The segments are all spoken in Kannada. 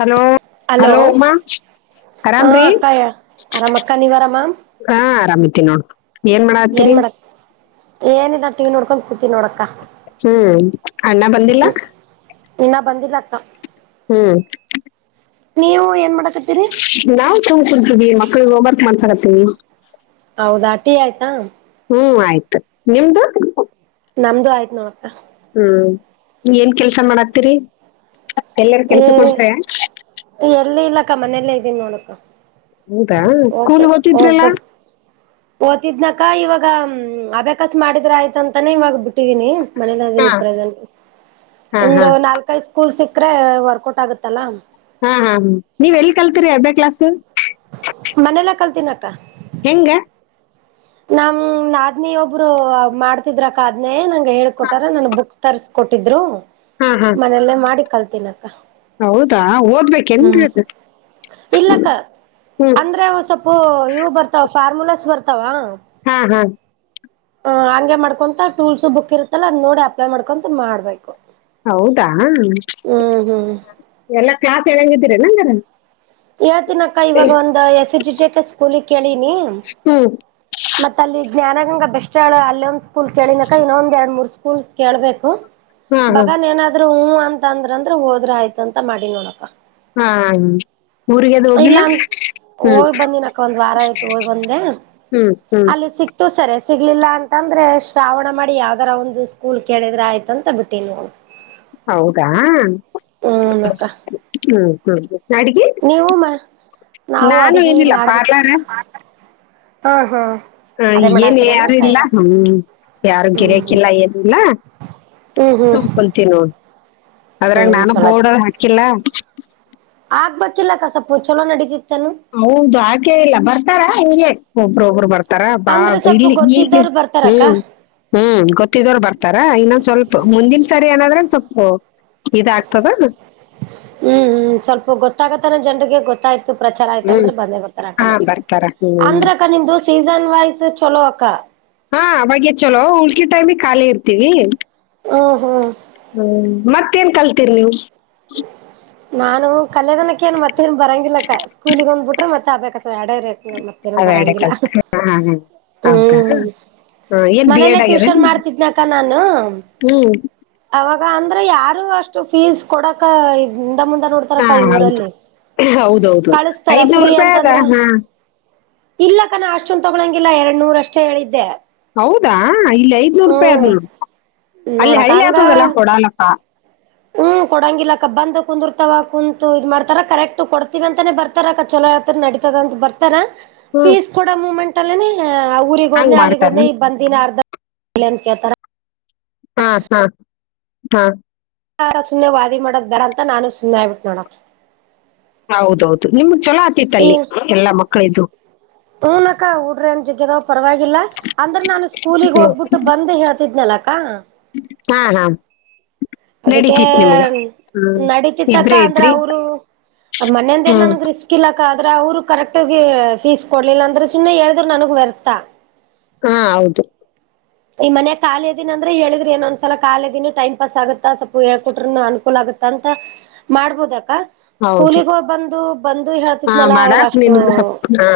ಹಲೋ ಹಲೋ ಉಮಾ ಹಾ ಆರಾಮ್ರಿ ಅಕ್ಕಾ ಅರಾಮ ಅಕ್ಕಾ ನೀವರಾಮಾಮ್ ಹಾ ಆರಾಮತಿ ನೋಡ್ ಏನ್ ಮಾಡ ಆತರಿ ಏನ ಇದ ಟಿ ನೋಡ್ಕೊಂಡ್ ಕೂತವಿ ನೋಡಕ್ಕ ಹ್ಮ್ ಅಣ್ಣ ಬಂದಿಲ್ಲ. ಹ್ಮ್ ಇನ್ನ ಬಂದಿಲ್ಲಕ್ಕ. ಹ್ಮ್. ನೀವು ಏನ್ ಮಾಡ ನಾವವು ಸುಮ್ಮ ಕುಂತೀವಿ ಮಕ್ಳಗ್ ಹೋಂವರ್ಕ್ ಮಾಡಸ್ತೀವಿ ಹೌದ ಟಿ ಆಯ್ತಾ ಹ್ಮ್ ಆಯ್ತು ನಿಮ್ದು. ನಮ್ದು ಆಯ್ತ್ ನೋಡ ಅಕ್ಕ. ಹ್ಮ್ ಏನ್ ಕೆಲ್ಸ ಮಾಡತ್ತೀರಿ. ಎಲ್ಲರೆ ಏ ಕೆಲ್ಸ ಕೊಟ್ರೆ. ಅಕ್ಕ ಮನೆಯಲ್ಲ ಇದೀನಿ ನೋಡಕ್ಕ ಹೌದಾ ಹೋಗಬ ಸ್ಕೂಲ್ ಹೋಗಬ ಓದ್ತಿದ್ರಲ್ಲ ಓದ್ತಿದ್ನಕ ಇವಾಗ ಅಬ್ಯಾಕಾಸ ಮಾಡಿದ್ರ ಆಯ್ತ ಅಂತಾನೇ ಇವಾಗ ಬಿಟ್ಟಿದೀನಿ. ಹಾ ಮನೇಲ್ದೀನಿ ಪ್ರೆಸೆಂಟ್ ಹಾ ಹಾ ಒಂದು ನಾಲ್ಕೈದು ಸ್ಕೂಲ್ ಸಿಕ್ಕ್ರೆ ವರ್ಕೌಟ್ ಆಗುತ್ತಲ್ಲಾ. ಹಾ ಹಾ ಹ ನೀವ್ ಎಲ್ಲಿ ಕಲ್ತೀರಿ ಅಬ್ಬೆ ಕ್ಲಾಸ್. ಮನೇಲೆ ಕಲ್ತೀನ ಅಕ್ಕ. ಹೆಂಗ. ನಮ ನಾಧ್ನಿ ಒಬ್ರು ಮಾಡ್ತಿದ್ರಕ ಆದ್ನೇ ನಂಗೆ ಹೇಳ್ಕೊಟಾರ ನನ್ ಬುಕ್ ತರ್ಸ್ಕೊಟ್ಟಿದ್ರು ಹಾ ಹಾ ಮನೆಯಲ್ಲೇ ಮಾಡಿ ಕಲ್ತನಕ್ಕ. ಹೌದಾ ಹಓದ್ಬೇಕ ಏನ್ರಿ ಅದು. ಇಲ್ಲಕ್ಕ ಹ್ಮ್ ಅಂದ್ರೆ ಒ ಸೊಪ್ಪು ಇವು ಬರ್ತಾವ ಫಾರ್ಮುಲಾಸ್ ಬರ್ತಾವ. ಹಾ, ಹ ಹಂಗೆ ಮಾಡ್ಕೊಂತ ಟೂಲ್ಸ್ ಬುಕ್ ಇರುತ್ತಲ್ಲ ಅದ್ ನೋಡಿ ಅಪ್ಲೈ ಮಾಡ್ಕೊಂತ ಮಾಡ್ಬೇಕು. ಹೌದಾ ಹ್ಮ್ ಹ್ಮ್ ಎಲ್ಲಾ ಕ್ಲಾಸ ಹೇಳಂಗಿದೀರಲ್ಲಂಗರ. ಹೇಳ್ತೀನ ಅಕ್ಕ ಇವಾಗ ಒಂದ್ S S G J K ಸ್ಕೂಲಿಗೆ ಕೇಳಿನಿ. ಹ್ಮ್ ಮತ್ತ ಅಲ್ಲಿ ಜ್ಞಾನ ಗಂಗ ಬೆಸ್ಟ್ ಹೇಳ ಅಲ್ಲೊಂದ್ ಸ್ಕೂಲ್ ಕೇಳಿನಕ. ಇನ್ನೊಂದ್ ಎರಡ್ ಮೂರ್ ಸ್ಕೂಲ್ ಕೇಳ್ಬೇಕು. ಹಾ ಹಾ ಬಗನ್ ಏನಾದ್ರೂ ಹೂ ಅಂತ ಅಂದ್ರ ಅಂದ್ರ ಹೋದ್ರ ಆಯ್ತಂತ ಮಾಡಿನಿ ನೋಡಕ. ಹಾ, ಊರಿಗೆ ಅದು ಇಲ್ಲ ಹೋಗಿಲ್ಲ ಅಂತ ಹ್ಮ್ ಹೋಗ್ ಬಂದಿನಕ್ಕ ಒಂದ್ ವಾರ ಆಯ್ತು ಹೋಗ್ ಬಂದೆ ಹ್ಮ್. ಅಲ್ಲಿ ಸಿ ಸಿಕ್ತು ಸರಿ ಸಿಗ್ಲಿಲ್ಲ ಅಂತಂದ್ರೆ ಶ್ರಾವಣ ಮಾಡಿ ಯಾವ್ದಾರ ಒಂದು ಸ್ಕೂಲ್ ಕೇಳಿದ್ರೆ ಆಯ್ತು ಅಂತ ಬಿಟ್ಟಿನಿ ನೋಡ. ಹೌದಾ. ಅಕ್ಕ ಹ್ಮ ಹ್ಮ್ ಅಡಿಗಿ. ನೀವು ಮ ನಾವು ನಾನು ಅಡಿಗೆ ಏನಿಲ್ಲ ಮಾಡ್ಬೇಕ ಪಾರ್ಲಾರ, ಹಾ ಹಾ. ಹ ಅದೇ ಏನ್ ಮಾಡಾತೀರನ ಯಾರು ಕೈ ಇಲ್ಲ ಹ್ಮ ಯಾರು ಹ್ಮ್ ಗಿರ್ಯಕಿಲ್ಲ ಏನಿಲ್ಲ. ಹ್ಮ್ ಹ್ಮ್ ಹ್ಮ್ ಸುಮ ಕುಂತೀನಿ ನೋಡ್ ಅದ್ರಾಗ ಹ್ಮ್ ನಾನು ಬೋರ್ಡದ ಹಾಕಿಲ್ಲ. ಆಗ್ಬೇಕಿಲ್ಲ ಕಸಪ್ಪು ಚಲೋ ನಡೀತಿಯತಿ. ಹೌದು ಹಾಕೆ ಇಲ್ಲ ಬರ್ತಾರ ಹಗೆ ಒಬ್ರ ಒಬ್ರು ಬರ್ತಾರೆ. ತರಾ ಅಂದ್ರೆ ಬಾ ಸ್ವಲ್ಪ ಇಲ್ಲಿ ಈಗ ಗೊತ್ತಿದ್ದವ್ರು ಬರ್ತಾರಕ್ಕ ಹ್ಮ್. ಹ್ಮ್ ಗೊತ್ತಿದವರು ಬರ್ತಾರ. ಇನ್ನೊಂದ್ ಸ್ವಲ್ಪ ಮುಂದನ್ ಸರಿ ಏನಾದ್ರೆ ಸ್ವಲ್ಪ. ಇದಾಗ್ತದ ಹ್ಮ್ ಹ್ಮ್ ಸ್ವಲ್ಪ ಗೊತ್ತಾಗತ್ತಾನ ಜನರಿಗೆ ಗೊತ್ತಾಯ್ತ ಪ್ರಚಾರ ಆಯ್ತ ಹ್ಮ್ ಅಂದ್ರೆ ಬಂದೇ ಬರ್ತಾರೆ ಹಾ ಆಟೋಮೆಟಿಕ್ ಬರ್ತಾರ ಹ್ಮ್ ಅಂದ್ರಕ ನಿ ದೋಸ ಸೀಸನ್ ವೈಸ್ ಚೊಲೋ ಅಕ್ಕಾ. ಹಾ ಅವಾಗೆ ಚಲೋ ಉಳ್ಕಿ ಟೈಮಿ ಖಾಲಿ ಇರ್ತೀವಿ. ಹ್ಮ್ ಹ್ಮ್ ಹ್ಮ ಮತ್ತೇನ್ ಕಲ್ತೀರಿ ನೀವು. ನಾನು ಕಲ್ಯದನಕ್ಕೆ ಏ ಮತ್ತೇಏನ್ ಬರಂಗಿಲ್ಲಕ್ಕ ಸ್ಕೂಲಗ್ ಒಂದ್ಬಿಟ್ರೆ ಮತ್ತೆ ಅಬ್ಬೆ ಕಸ, ಎಡ ಮತ್ತೇನು ಅವೆರಡೆ ಬರಂಗಿಲ್ಲ ಕಲ್ತ್ ಹಾ, ಹಾ, ಹಾ. ಹೌದಾ ಹ್ಮ್. ಹಾ, ಏನ್ ಬಿ ಮನೇಲ್ಲೇ ಎಡ್ ಆಗ್ಯದ ಟ್ಯೂಷನ್ ಹ್ಮ್ ಮಾಡ್ತಿದ್ನಕ ನಾನು. ಆಗ ಅಂದ್ರೆ ಯಾರು ಅಷ್ಟು ಫೀಸ್ ಕೊಡಕ ಮುಂದ ನೋಡ್ತಾರ ಹಾ ಕೈ ಹೌದ್- ಊರಲ್ಲಿ ಹೌದೌದು ಕಳಸ್ತಾರ ಐದ್ನೂರ್ ಫ್ರೀ ರೂಪಾಯಿ ಅದ ಅಂತಂದ್ರ. ಹಾ ಇಲ್ಲ ಕನ ಅಷ್ಟೊಂದು ತೊಗೊಳಂಗಿಲ್ಲ ಎರಡ್ ನೂರ ಅಷ್ಟೇ ಹೇಳಿದ್ದೆ ಹೌದಾ ಇಲ್ಲಿ ಐದ್ನೂರು ರೂಪಾಯಿ ಹ್ಮ್ ಆದದ ಅಲ್ಲಿ ಹಳ್ಳಿ ಆಗ್ತದಲ್ಲಾ ಕೊಡಾಲಪ್ಪ ಹ್ಮ ಕೊಡಂಗಿಲ್ಲ ಕ ಬಂದ ಕುಂದಿರ್ತ ಕುಂತು ಇದ್ ಮಾಡ್ತಾರ ಕರೆಕ್ಟ್ ಕೊಡ್ತೀವಿ ಅಂತಾನೇ ಬರ್ತಾರ ಅಕ್ಕ ಚೋ ಯಾತ್ ನ ಇಂತ ಬ ಹ್ಮ್ ಫೀಸ್ ಕೊಡ ಮೂಮೆಂಟ್ ಅಲ್ಲೇ ಹಂಗ್ ಊಗೊಂದೆ ಮಾಡ್ತಾರ ಅಲ್ಲಿಗೊಂದ್ನೆ ಇ ಬಂದಿನಿ ಅರ್ಧ ಇಂಗ್ಲಂಡ ಕ ಅ ತರ ಹಾ ಹ ಹ ಹಾರ ಸುಮ್ಮ್ನೆ ವಾದಿ ಮಾಡೋದ್ ಬರ ಅಂತ ನಾನು ಸುಮ್ಮನೆ ಆಯ್ಬಿಟ್ ನೋಡ ಹೌದೌದು ನಿಮ್ ಚಛಲೋ ಆತಿತ್ತಲ್ಲಿ ಎಲ್ಲಾ ಮಕ್ಕಳಿದ್ದು ಹನಕ್ಕ ಊಡ್ರೇಏನ್ ಜಗ್ಗ್ಯದಾವ್ ಪರವಾಗಿಲ್ಲ ಅಂದ್ರ ನಾನು ಸ್ಕೂಲಗ್ ಹ್ಮ್. ಹೋಗ್ಬಿಟ್ಟು ಬಂದ ಹೇಳ್ತ ಇದಿದ್ನಲಕ್ಕ ಹಾ ಹ ಅದಕ್ಕೆ ನಡೀತಿ ತಕ್ಕ ಇಬ್ರೇ ಅಂದ್ರ ಇದ್ರಿ ಅವರು ಆ ಮನೆಯಂದ ನ್ ಹ್ಮ್ ನನ್ಗ್ ರಿಸ್ಕ್ ಇಲ್ಲ ಆದ್ರ ಅವರು ಕರೆಕ್ಟ್ಗ ಫೀಸ್ ಕೊಡ್ಲಿಲ್ಲ ಅಂದ್ರೆ ಸುಮ್ಮನೆ ಹೇಳಿದ್ರರು ನನಗ್ ವ್ಯರ್ಥ ಹಾ ಹೌದು ಈ ಮನಯ ಖಾಲ ದಿನ ಅಂದ್ರೆ ಹೇಳಿದ್ರ ಏನೊಂದ್ಸಲ ದಿನ ಟೈ ಪಾಸ್ ಆಗುತ್ತ ಸ್ಲ್ಪ ಹೇಕಟ್ರರುನು ಅನುಕೂಲ ಆಗುತ್ತ ತಂತ ಮಾಡ್ಬೋದ ಹೌದು ಸ್ಕೂಲಿಗ ಹೋಗ ಬಂದು ಬಂದು ಹಾ ಹೇಳ್ತಿದ್ನಲ್ಲ ಅವ್ರ ಮಾಡಾಕ್ ಅಷ್ಟು ನಿನ್ಗೂ ಸ್ವಲ್ಪ ಹಾ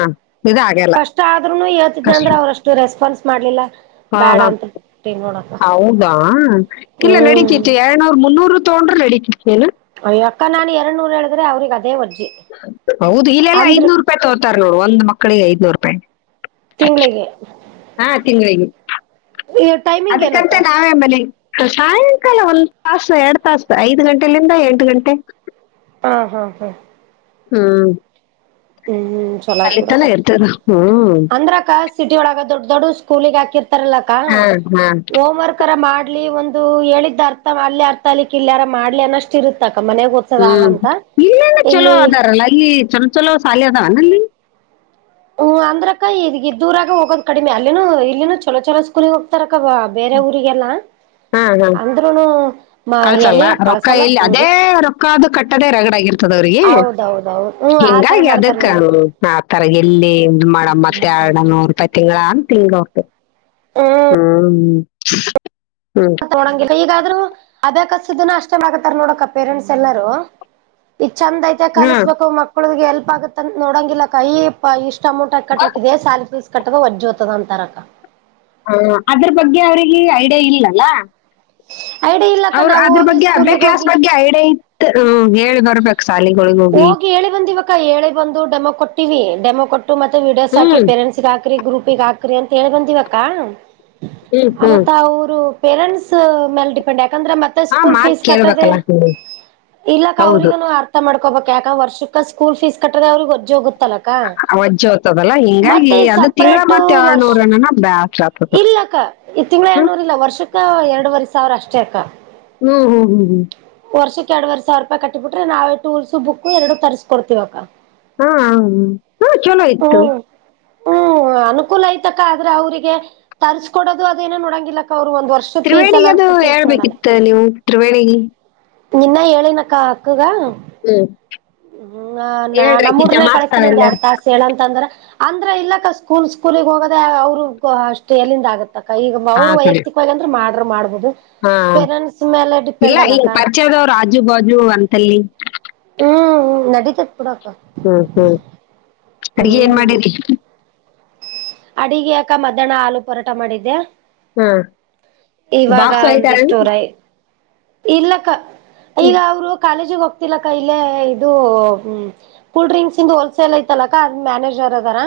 ಇದಾಗಲ್ಲ ಕಷ್ಟ ಆದ್ರೂನು ಹೇಳ್ತಿದ್ನ ಕಷ್ಟ ಅಂದ್ರೆ ಅವ್ರಷ್ಟು ರೆಸ್ಪಾನ್ಸ್ ಮಾಡ್ಲಿಲ್ಲ ಹಾ ಬೇಡ ಹಾ ಅಂತ ಬಿಟ್ಟೆ ನೋಡಕ್ಕ ಹೌದಾ ಇಲ್ಲ ಹ್ಮ್ ನಡೀತಿತ್ತು ಎರಳ್ನೂರು ಮುನ್ನೂರು ತಗೊಂಡ್ರ ರೆಡಿ ಕಿತೇನೆ ಅಯ್ಯಕ್ಕ ನಾನ್ ಎರಡ್ ನೂರ್ ಹೇಳಿದ್ರೆ ಅವ್ರಿಗೆ ಅದೇ ಒದ್ದ ಹೌದು ಇಲ್ಲೆಲ್ಲಾ ಐ್ನೂರು ರೂಪಾಯಿ ತಗೋತಾರೆ ನೋಡು ಒಂದ್ ಮಕ್ಕಳಿಗೆ ಐ್ನೂರು ರೂಪಾಯಿ ತಿಂಗಳಿಗೆ ಹಾ ತಿಂಗಳಿಗೆ ಎ ಅದಕ್ಕಂತ ನಾ ಏನ್ ಮಾಡ್ಲಿ ಸಾಯಂಕಾಲ ಒಂದ್ ತಾಸು ಎರಡ್ ತಾಸ ಐದ್ ಗಂಟೆಲಿಂದ ಎಂಟು ಗಂಟೆ ಹಾ ಹಾ ಹಾ ಹಾ ಹ್ಮ್ ಚಲೋ ಆಗ್ ಬಿಡಕ್ಕ ಹ್ಮ್ ಅಂದ್ರಕ್ಕ ಸಿಟಿ ಒಳಗ ದೊಡ್ಡ ದೊಡ್ ಸೊ ಸ್ಕೂಲಿಗೆ ಹಾಕಿರ್ತಾರಲ್ಲಕ್ಕ ಹಾ ಹಾ ಹೋಮ್ ವರ್ಕ್ರ ಮಾಡ್ಲಿ ಒಂದು ಅದು ಹೇಳಿದ್ದ ಅರ್ಥ ಮಾಡ್ಲಿ ಅರ್ಥ ಅಲಿಕ್ಕೆ ಇಲ್ಲಯಾರ ಮಾಡ್ಲಿ ಅನ್ನಷ್ಟ ಇರುತ್ತ ಹ್ಮ್ ಇಲ್ಲೇನ ಇಲ್ಲಿ ಚಲೋ ಅದಾರಲ್ಲ ಇಲ್ಲಿ ಚಲೋ ಚಲೋ ಸಾಲಿ ಅದಾವ ನಲ್ಲಿ ಹ್ಮ್ ಅಂದ್ರಕ್ಕ ಇದಗ್ದೂರಾಗ ಹೋಗೋದ್ ಕಡಿಮೆ ಅಲ್ಲಿನನು ಇಲ್ಲಿನು ಚಲೋ ಚಲೋ ಸ್ಕೂಲಿಗೆ ಹೋಗ್ತಾರಕ್ಕ ಬೇರೆ ಬೇರೆ ಊರಿಗೆಲ್ಲ ಹಾ ಹಾ ಅಂದ್ರೂನು ಮ ಎಲ್ಲಿ ಕಳಸಲ್ಲ ಊರ್ ಅಕ್ಕ ಅದು ಕಟ್ಟದೆ ರರಗಡ ಆಗರ್ತದ ಅವ್ರಿಗೆ ಹೌದೌದೌದು ಹ್ಮ್ ಆತರ ಹಿಂಗಾಗಿ ಮಾಡ್ತಾರ ಅದಕ್ಕ ನೋಡಕ ಆ ಆ ತರಗ ಎಲ್ಲಿ ಮ ಮತ್ತೆ ಎರಡ ನೂರು ರೂಪಾಯಿ ತಿಂಗಳ ತಿಂಗಳು ಹ್ಮ್ ಹ್ಮ ಹ್ಮ ಈಗಾದ್ರೂ ಅದೆ ಅಷ್ಟ ಆಗತ್ತಾರ ನೋಡಕ ಪೇರೆಂಟ್ಸ್ ಎಲ್ಲಾರೂ ಈ ಚಂದ ಐತೆ ಹಾ ಕಲಸ್ಬೇಕು ಮಕ್ಳು ಮಕ್ಕಳ ಎಲ್ಪ್ ಆಗುತ್ತ ನೋಡಂಗಿಲ್ಲ ಇಷ್ಟ್ ಅಮೌಂಟ್ ಹಾಕಿ ಕಟ್ಬೇಕು ಸ್ಯಾಲರಿ ಕಟ್ಟದ ಒಜ್ಜೋತದ ಅಂತಾರಕ್ಕ ಹ ಅದ್ರ ಬಗ್ಗೆ ಅವ್ರಿಗೆ ಐಡಿಯಾ ಇಲ್ಲಲ್ಲ ಐಡಿ ಇಲ್ಲಕ್ಕ ಅವ್ರ ನಾವು ಅದ್ರ ಹೋಗಿ ಬಗ್ಗೆ ಹಬ್ಬೆ ಸ್ಕೂಲಿಗೆ ಕ್ಲಾಸ್ ಹೋಗಿ ಬಗ್ಗೆ ಐಡಿಯ ಇತ್ತು ಹೇಳಿ ಬರ್ಬೇಕು ಶಾಲಿಗಳಿಗೆ ಹೋಗಿ ಹೇಳಿ ಬಂದಿವಕ್ಕ ಹೇಳಿ ಬಂದು ಡೆಮೊ ಕೊಟ್ಟಿವವಿ ಡೆಮೊ ಮತ್ತೆ ವೀಡಿಯೋಸ್ ಹ್ಮ್ ಹಾಕಿ ಪೇರೆಂಟ್ಸ್ಗ ಹಾಕ್ರಿ ಗ್ರೂಪಗ್ ಹಾಕ್ರರಿ ಅಂತ ಹೇಳಿ ಬಂದಿವಾ ಅಕ್ಕ ಹ್ಮ್ ಹ್ಮ್ ಮತ್ತ ಅವರು ಪೇರೆಂಟ್ಸ್ ಮೇಲೆ ಡಿಪೆಂಡ್ ಆ ಯಾಕಂದ್ರೆ ಮತ್ತೆ ಆ ಸ್ಕೂಲ್ ಮಾತ್ ಫೀಸ್ ಕಟ್ಟದೆ ಕೇಳ್ಬೇಕಲ್ಲ ಹ್ಮ್ ಇಲ್ಲ ಹೌದು ಅವ್ರಗನು ಅರ್ಥ ಮಾಡ್ಕೋಬೇಕ ಯಾಕ ವರ್ಷಕ್ಕ ಸ್ಕೂಲ್ ಫೀಸ್ ಕಟ್ಟ್ರ ಅವ್ರಿಗೆ ಹೊಜ ಹೋಗುತ್ತಲ್ಲ ವಜ್ಜೆ ಹೋಗ್ತದಲ್ಲ ಹಿಂಗಾಗಿ ಮತ್ತೆ ಅದು ತಿಂಗಳ ಸಪ್ರೇಟ್ ಮತ್ತೆ ಎರಡ್ ವರ್ಷ ನೂರ ಬ್ಯಾಸ್ರ ಆಗ್ತದ ಇಲ್ಲಕ್ಕ ಈ ತಿಂಗಳ ಹ್ಮ್ ಏನೂರ್ಲ್ಲ ವರ್ಷಕ್ಕ ಎರಡುವರೆ ಸಾವಿರ ಅಷ್ಟೇ ಅಕ್ಕ ಹ್ಮ್ ಹ್ಮ್ ಹ್ಮ್ ಹ್ಮ್ ವರ್ಷಕ್ಕೆ ಎರಡುವರೆ ಸಾವಿರ ರೂಪಾಯ ಕಟ್ಟಿಬ ಬಿಟ್ರೆ ನಾವೇ ಟೂಲ್ಸ್ ಬುಕ್ ಎರಡು ತರಿಸ್ಕೊತಿವಾಕ್ಕ ಹಾ ಹ ಹಾ ಚಲೋ ಇತ್ತು ಹ್ಮ್ ಹ್ಮ್ ಅನುಕೂಲ ಐ್ತಕ್ಕ ಆದ್ರೆ ಅವ್ರಿಗೆ ತರ್ಸ್ಕೊಡೋದು ಅದೇನ ನೋಡಂಗಿಲ್ಲಕ್ಕ ಅವರು ಒಂದ್ ವರ್ಷದ ಫೀಸ್ ಎಲ್ಲ ತ್ರಿವೇಣಿಗೆ ಅದು ಅಂತ ತಿಂಕ್ ಮಾಡಲ್ಲ ಹೇಳ್ಬೇಕಿತ್ತು ನೀವು ತ್ರಿವೇಣಿಗೆ ನಿನ್ನ ಹೇಳಿನಕ್ಕ ಅಕ್ಕಗ ಹ್ ಹ್ಮ್ ನ ಹೇಳ್ರಿ ಅಕ್ಕಿ ನಮ್ಮುಡ್ರು ನೆ ಜಮಾಸ್ತಾರ ಕಳಸ್ತೀನ ಒಂದ್ ಎಲ್ಲಾರು ಎರಡ್ ತಾಸ ಹೇಳಂತಂದ್ರ ಅಂದ್ರ ಇಲ್ಲಕ್ಕ ಸ್ಕೂಲ್ ಸ್ಕೂಲ್ಗ್ ಹೋಗದ ಅವ್ರರು ಅಷ್ಟು ಎಲ್ಲಿಂದ ಆಗತ್ತೆ ಅ ಈಗ ಹಾ ಅವ್ರು ಕಣೆ ವೈಯಕ್ತಿಕವಾಗಿ ಅಂದ್ರ ಮಾಡ್ರ ಮಾಡ್ಬಹು ಹಾ ಇಲ್ಲ ಈ ಅಲ್ಲಕ್ಕ ಪರ್ಚದವ್ರು ರಾಜು ಬು ಜ ಅಂತಲ್ಲಿ ನಡೀತೈತಿ ಹ್ಮ್ ಹ್ಮ್ ಅಡ್ಗಿ ಏನ್ ಹ್ಮ್ ಮಾಡರಿ ಅಡಿಗೆ ಯಕ ಮಧ್ಯಾಹ್ನ ಹಾಲು ಪೋರಾಟ ಮಾಡಿದ್ದೆ ಹಾ ಇವಾಗ ಬಾಕ್ಸ್ ಒಂದಿಷ್ಟೋ ಒಯ್ತಾರೇನು ರೈ ಇರ್ಲಕ್ಕ ಈಗ ಹ್ಮ್ ಅವರು ಕಾಲೇಜಿಗೆ ಹೋಗ ಗೊತ್ತಿಲಕ್ಕ ಇಲ್ಲೇ ಇದು ಕೂಲ್ ಡ್ರಿಂಕ್ಸ್ ಇ ಹೋಲ್ಸೇಲ್ ಐತಲಕ್ಕ ಮ್ಯಾನೇಜರ್ ಅದಾರ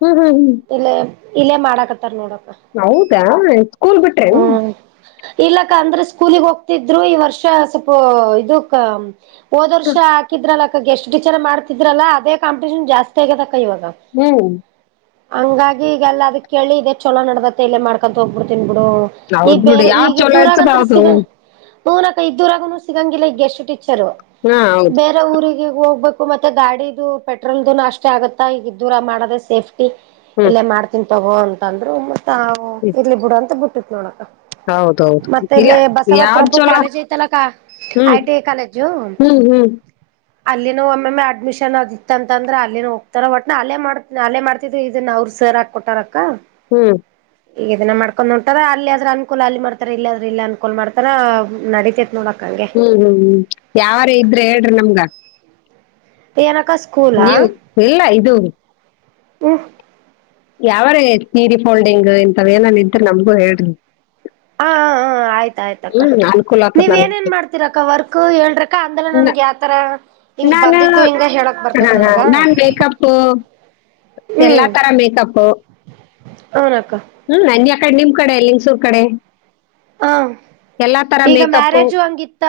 ಹ್ಮ ಹಾ ಹ್ಮ ಇಲ್ಲೇ ಇಲ್ಲೇ ಮಾಡಾಕತ್ತಾರ ನೋಡ ಹೌದಾ ಸ್ಕೂಲ್ ಬಿಟ್ರೆನು ಹ್ಮ್ ಇಲ್ಲಕ್ಕ ಅಂದ್ರೆ ಸ್ಕೂಲಗ್ ಹೋಗ್ತಿದ್ರು ಈ ವರ್ಷ ಸ್ವಲ್ಪ ಇದಕ್ಕ ಹೋದ ವರ್ಷ ಹಾಕಿದ್ರಲ್ಲ ಅಕ್ಕ ಸ್ಟ್ ಟೀಚರ್ ಮಾಡ್ತಿದ್ರಲ್ಲ ಅದೇ ಕಂಪಿಟೇಷನ್ ಜಾಸ್ತಿ ಆಗದಕ್ಕ ಯಾವಾಗ ಹ್ಮ್ ಹಂಗಾಗಿ ಈಗಲ್ಲ ಅದ ಕೇಳಿ ಇದೆ ಚೊಲೋ ನಡದತ್ತ ಇಲ್ಲೇ ಮಾಡ್ಕೊಂತ ಹೋಗ್ಬಿಡ್ತೀನಿ ಹಡು ಈ ಹೌದ್ ಬಿಡು ಬೇರೆ ಯಾವ್ದ್ ಈಗ ಚಲೋ ಇರ್ತದ ದೂರಗಂತ ಹೌದು ಸಿಗ ಹನಕ್ಕ ಇದ್ದೂರಾಗನು ಸಿಗಂಗಿಲ್ಲ ಈಗ್ ಎಷ್ಟು ಟೀಚರು ಹಾ ಹೌದು ಬೇರೆ ಊರಿಗೆ ಹೋಗ್ಬೇಕು ಮತ್ತೆ ಗಾಡಿದು ಪೆಟ್ರೋಲ್ದು ಅಷ್ಟೇ ಆಗತ್ತಾ ಈಗ ದೂರ ಮಾಡದ ಸೇಫ್ಟಿ ಹ್ಮ್ ಇಲ್ಲೇ ಮಾಡ್ತನ್ ತಗೋ ಅಂತ ಅಂದ್ರು ಮತ್ತ ಹ್ಮ್ ಇರ್ಲಿ ಬಿಡು ಅಂತ ಬಿಟ್ಟಿತ್ ನೋಡಕ ಹೌದ್ ಹೌದ್ ಮತ್ತೆ ಇಲ್ಲ ಇಲ್ಲಿ ಯಾವ್ದ್ ಬಸವಪ್ರಭು ಚಲೋ ಕಾಲೇಜ್ ಐತಲಕ್ಕ ಹ್ಮ್ ಐ ಟಿ ಐ ಕಾಲೇಜು ಹ್ಮ್ ಹ್ಮ್ ಅಲ್ಲಿನೋ ಒಮ್ಮಮ್ಮ ಅಡ್ಮಿಷನ್ ಅದಿತ್ತ ಅಂದ್ರೆ ಅಲ್ಲಿನ ಹೋಗ್ತಾರ ಒಟ್ನ ಅಲ್ಲೇ ಮಾಡ್ ಅಲ್ಲೇ ಮಾಡ್ತ ಇದನ್ನ ಅವ್ರರು ಸರ್ ಹಾಕ ಕೊಟ್ಟಾರಕ್ಕ ಹ್ಮ್ ಈಗ ಇದನ್ನ ಮಾಡ್ಕೊಂಡ್ ಹೊಂಟಾರ ಅಲ್ಲಿ ಅ ಆದ್ರ ಅನ್ಕೂಲ್ ಅಲ್ಲಿ ಮಾಡ್ತಾರ ಇಲ್ಲಿ ಆದ್ರರು ಇಲ್ಲಿ ಅನ್ಕೂಲ್ ಮಾಡ್ತಾರ ನಡಿತೈತ್ ನೋಡಕ ಹ್ಮ್ ಹ್ಮ್ ಹ್ಮ್ ಯಾವಾರ ಇದ್ರೆ ಹೇಳ್ರಿ ನಮ್ಗ ಕಸ ನೀವು ಇಲ್ಲ ಇದು ಒ ಯಾವಾರ ನೀರಿ ಫೋಲ್ಡಿಂಗ್ ಇಂತ ಏನ ನಿದ್ರೆ ನಮ್ಗೂ ಹೇಳ್ರಿ ಹ ಹ ಆಯ್ತು ಆಯ್ತಕ್ಕ ಹ್ಮ್ ಅನುಕೂಲ ನೀವ್ ಆಗ್ತದ ಏನೇನ್ ಮಾಡ್ತಿೀರಕ್ಕ ವರ್ಕ್ ಹೇಳ್ರಕ್ಕ ಅಂದಲ ನನ್ಗೆ ಯಾವತರ ನಾನು ಬಂದಿದ್ದು ಹಿಂಗ ಹೇಳಕ್ ಹ ಬರ್ತದ ಹಾ ನನಗ ನಾನ್ ಮೇಕಪ್ ಎಲ್ಲಾ ಹ್ಮ್ ತರ ಮೇಕಪ್ ಹನಕ್ಕ ಹ್ಮ್ ನನ್ ಕಡೆ ನಿಮ್ ಕಡೆ ಲಂಗ್ಸೂರ್ ಕಡೆ ಹಾ ಎಲ್ಲಾ ತರ ಮೇಕಪ್ಪು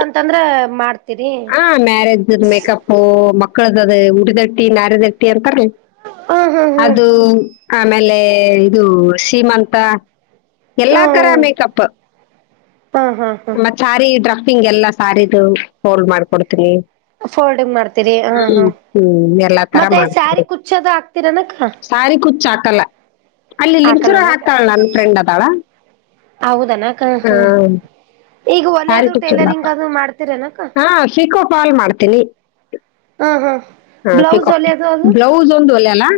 ಅಂತಂದ್ರ ಮಾಡ್ತೀರಿ ಹ ಮ್ಯಾರೇಜ ಮೇಕಪ್ಪು ಮ ಮಕ್ಕಳದದ ಉಡಿದಟ್ಟಿ ನಾರದಟ್ಟಿ ಅಂತಾರರಿ ಹ ಹಾ ಅದು ಹಾ ಆಮೇಲೆ ಇದು ಸೀಮಂತ ಎಲ್ಲ ಹಾ ತರ ಮೇಕಪ್ ಹಾ ಹಾ ಹಾ ಮತ್ತತ್ ಸಾರಿ ಡ್ರಫಿಂಗ್ ಎಲ್ಲಾ ಸಾರದುು ಫೋಲ್ಡ್ ಮಾಡ್ಕೊಡ್ತೀನಿ ಫೋಲ್ಡಿಂಗ್ ಮಾಡ್ತೀರಿ ಹಾ ಹ್ಮ ಹಾ ಹ್ಮ್ ಮೇಲ್ಲ ಮತ್ತೆ ಸ್ಯಾರಿ ಕುಚ್ಚೋದ ಸಾರಿ ಕುಚ್ಚ ಹಾಕಲ್ಲ ಅಲ್ಲಿ ಲಿಂಚುರ ಹಾಕ್ತಾಳ ನನ್ನ ಫ್ರೆಂಡ್ ಅದಾಳ ಹೌದನಾಕಾ ಆ, ಹ್ಮ ಈಗ ಒಲಿಯೋದು ಸಾರಿ ಅದು ಕುಚ್ಚಲ್ಲ ಟೇಲರಿಂಗ್ ಅದು ಮಾಡ್ತೀರನಕ್ಕ ಹಾ ಪಿಕೋ ಫಾಲ್ ಮಾಡ್ತೀನಿ ಹಾ ಹಾ ಹಾ ಸಿಕ್ಕ ಬ್ಲೌಸ್ ಹೊಲಿಯೋದು ಅದು ಬ್ಲೌಸ್ ಒಂದು ಒಲ್ಲ ಅಲ್ಲಾ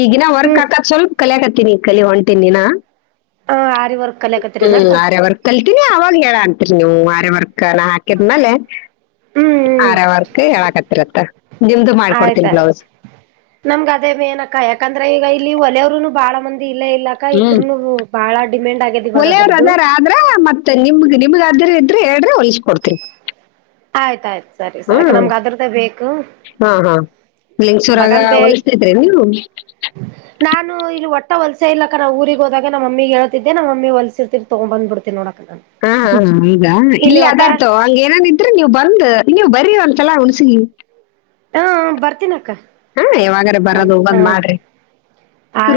ಈಗಿನ ವರ್ಕ್ ಹ್ಮ್ ಹಾಕತ್ ಸ್ವಲ್ಪ ಕಲಿಯಕ ಹತ್ತತಿನಿ ಈ ಕಲಿ ಹೊಣ್ತೀನಿನ ಆರಿ ವರ್ಕ್ ಕಲಿಯಕತ್ತೀರನಕ್ಕ ಹ್ಮ್ ಅರ ಅವರ್ ಕಲ್ತೀನಿ ಅವಾಗ ಹೇಳಣ ಹತ್ರಿ ನೀವು ಆರೆವರ್ಕ್ನ ಹಾಕಿದ್ಮೇಲೆ ಹ್ಮ್ ಹ್ಮ್ ಆರವರ್ಕ್ ಹೇಳಾಕತ್ತರತ್ತ ಆಯ್ತಾಯಯ್ತು ನಮ್ಗ ಅದೇ ಮ ಏನಕ್ಕ ಯಾಕಂದ್ರೆ ಈಗ ಇಲ್ಲಿ ಒಲೆಯವರುನು ಬಾಳ ಮಂದಿ ಇಲ್ಲೇ ಇಲ್ಲಕ್ಕ ಹ್ಮ್ ಇದ್ರುನು ಬಾಳ ಡಿಮ್ಯಾಂಡ್ ಆಗ್ಯದ ಇವಾಗ ಒಲೆಯವರು ಅದ್ರದ್ದು ಅದಾರ ಆದ್ರ ಮತ್ತೆ ನಿಮ್ಗೆ ನಿಮಗ ಅ್ರ ಹೇಳ್ರೆ ಹೊಲ್ಸ್ಕ ಕೊಡ್ತರಿ ಆಯ್ತಾಯ್ತ ಸರಿ ಸರಿ ಅಕ ನಮ್ಗ ಅದ್ರ್ದ ಬೇಕು ಲಂಗಸೂರಾಗ ಬಗನ್ ಬೇಕ್ ಹೋಲಸ್ತತ್ ನೀವು ನಾನು ಇಲ್ಲಿ ಒಟ್ಟ ಹೊಲಸೆ ಇಲ್ಲಕ್ಕ ನಾ ಊರಿಗೆ ಹೋದಾಗ ನಮ್ಮಿಗೆ ಹೇಳ್ತಿದ್ದೆ ನಮ್ಮಿ ಹೊಲಸ ಇರ್ತಿರ್ ತೊೊಂಡೊಂಬ್ಬ ಬಿಡ್ತೀ ನೋಡಕ್ ಹಾ ಹ ಹ ಇಲ್ಲ ಅದ ಒಟ ಅತವ ಹಂಗ ಏನಾದ ಆದ್ರೆ ನೀವು ಬಂದ್ ನೀವು ಬರೀ ಒಂತೆಲ್ಲಾ ಉುಣಸಿ ಹಾ ಬರ್ತೀನ ಅಕ್ಕ ಹಾ ಯಾವಾಗ್ರ ಬರದು ಹೋಗಂದ್ ಮಾಡ್ರಿ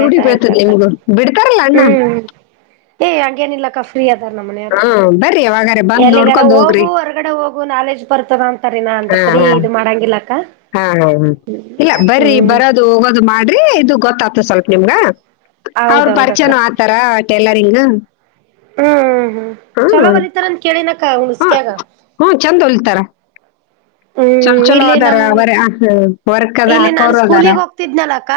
ರೂಢಿ ಪಡ್ತದೆ ಅಕ್ಕ ನಿಮಗು ಬಿಡ್ತಾರಲ್ಲ ಅಣ್ಣ ಹ್ಮ್ ಏ ಹಾ ಬರಿ ಎಲ್ಲಿ [inaudible] ಹಾ ಹಾ ಹಾ ಇಲ್ಲ ಬರ್ರಿ ಹ್ಮ್ ಬರೋದು ಹೋಗೋದು ಮಾಡ್ರಿ ಇದು ಗೊತ್ತಾಗ್ತದೆ ಸ್ವಲ್ಪ ನಿಮ್ಗ ಅವ್ರ ಹೌದೌದಕ್ಕ ಪರಿಚನ ಆತಾರ ಟೇಲರಿಂಗ್ ಹ್ಮ್ ಹ್ಮ್ ಚಲೋ ವಲಿತರನ್ ಕೇಳಿನಕ್ಕ ಹುಣಸ್ಕಾಗ ತರ ಚಲೋ ಚಲೋ ಇಲ್ಲಿ ಅದಾರ ನಮ್ ಅವರ ವರ್ಕ್ದ ಇಲ್ಲಿ ನಾನ್ ಹಾಕೋ್ರ ಅದಾರ ಸ್ಕೂಲಿಗೆ ಹೋಗ್ತಿದ್ನಲಕ್ಕ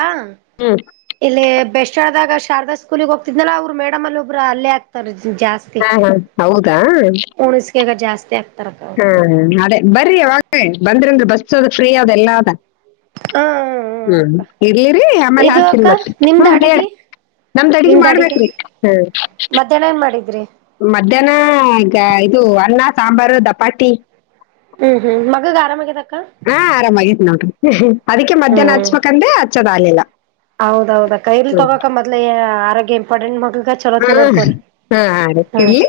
ಹಾ [unintelligible] ಇಲ್ಲಿ ಬೆಸ್ಟ್ ಆಳ್ದಾಗ ಶಾರದಾ ಸ್ಕೂಲ್ಗ್ ಹೋಗ್ತಿದ್ನಲ್ಲ ಅವ್ರ ಮೇಡ್ ಅಲ್ಲಿ ಒಬ್ರು ಅಲ್ಲೇ ಆಗ್ತಾರರ ಜಾಸ್ತಿ ಹಾ ಹಾ ಹೌದಾ ಉಣಿಸಕಗ ಜಾಸ್ತಿ ಆಗ್ ಹಾ ಅದೇ ಬರ್ರಿ ಅವಾಗ ಬಂದ್ರ ಅಂದ್ರ ಬಸ್ ಅದ ಫ್ರೀ ಅದ ಎಲ್ಲಾ ಅದ ಹ ಹ್ಮ್ ಅಕ್ಕ ಇಡ್ಲಿರಿ ಆಮೇಲೆ ಇದು ಹಾತನಿ ಅಕ್ಕ ಮತ್ತೆ ಹ್ಮ ನಿಮ್ದ ಹೇಳ ಅಡಿಗೆ ನಮ್ದು ಅಡಿಗೆ ಮಾಡ್ಬೇಕ್ರಿ ಹ ಮಧ್ಯಾಹ್ನ ಏನ್ ಮಾಡಿದ್ರಿ ಮಧ್ಯಾಹ್ನ ಈಗ ಇದು ಅನ್ನ ಸಾಂಬಾರು ದಪಾತಿ ಹ್ಮ್ ಹ್ಮ್ ಮಗ ಗಾರಾಮಗೆ ತ ಹಾ ಆರಾಮಾಗಿತ್ತು ನೋಡ್ರಿ ಅದಕ್ಕೆ ಮಧ್ಯಾಹ್ನ ಹಚ್ಬೇಕಂದ್ರೆ ಹಚ್ಚೋದ್ ಆಗ್ಲಿಲ್ಲ ಹೌದೌದ್ ಕೈರ್ಲಿ ಹ್ಮ್ ತೊಗೋಕ ಮದ್ಲೇ ಆರೋಗ್ಯ ಇಂಪಾರ್ಟೆಂಟ್ ಮ ಈಗ ಚಲೋತ್ತ ನೋಡ್ಕೋರಿ ಹಾ ಹಾ ರೀ ಹ ಇಡ್ಲಿ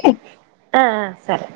ಹ ಸರಿ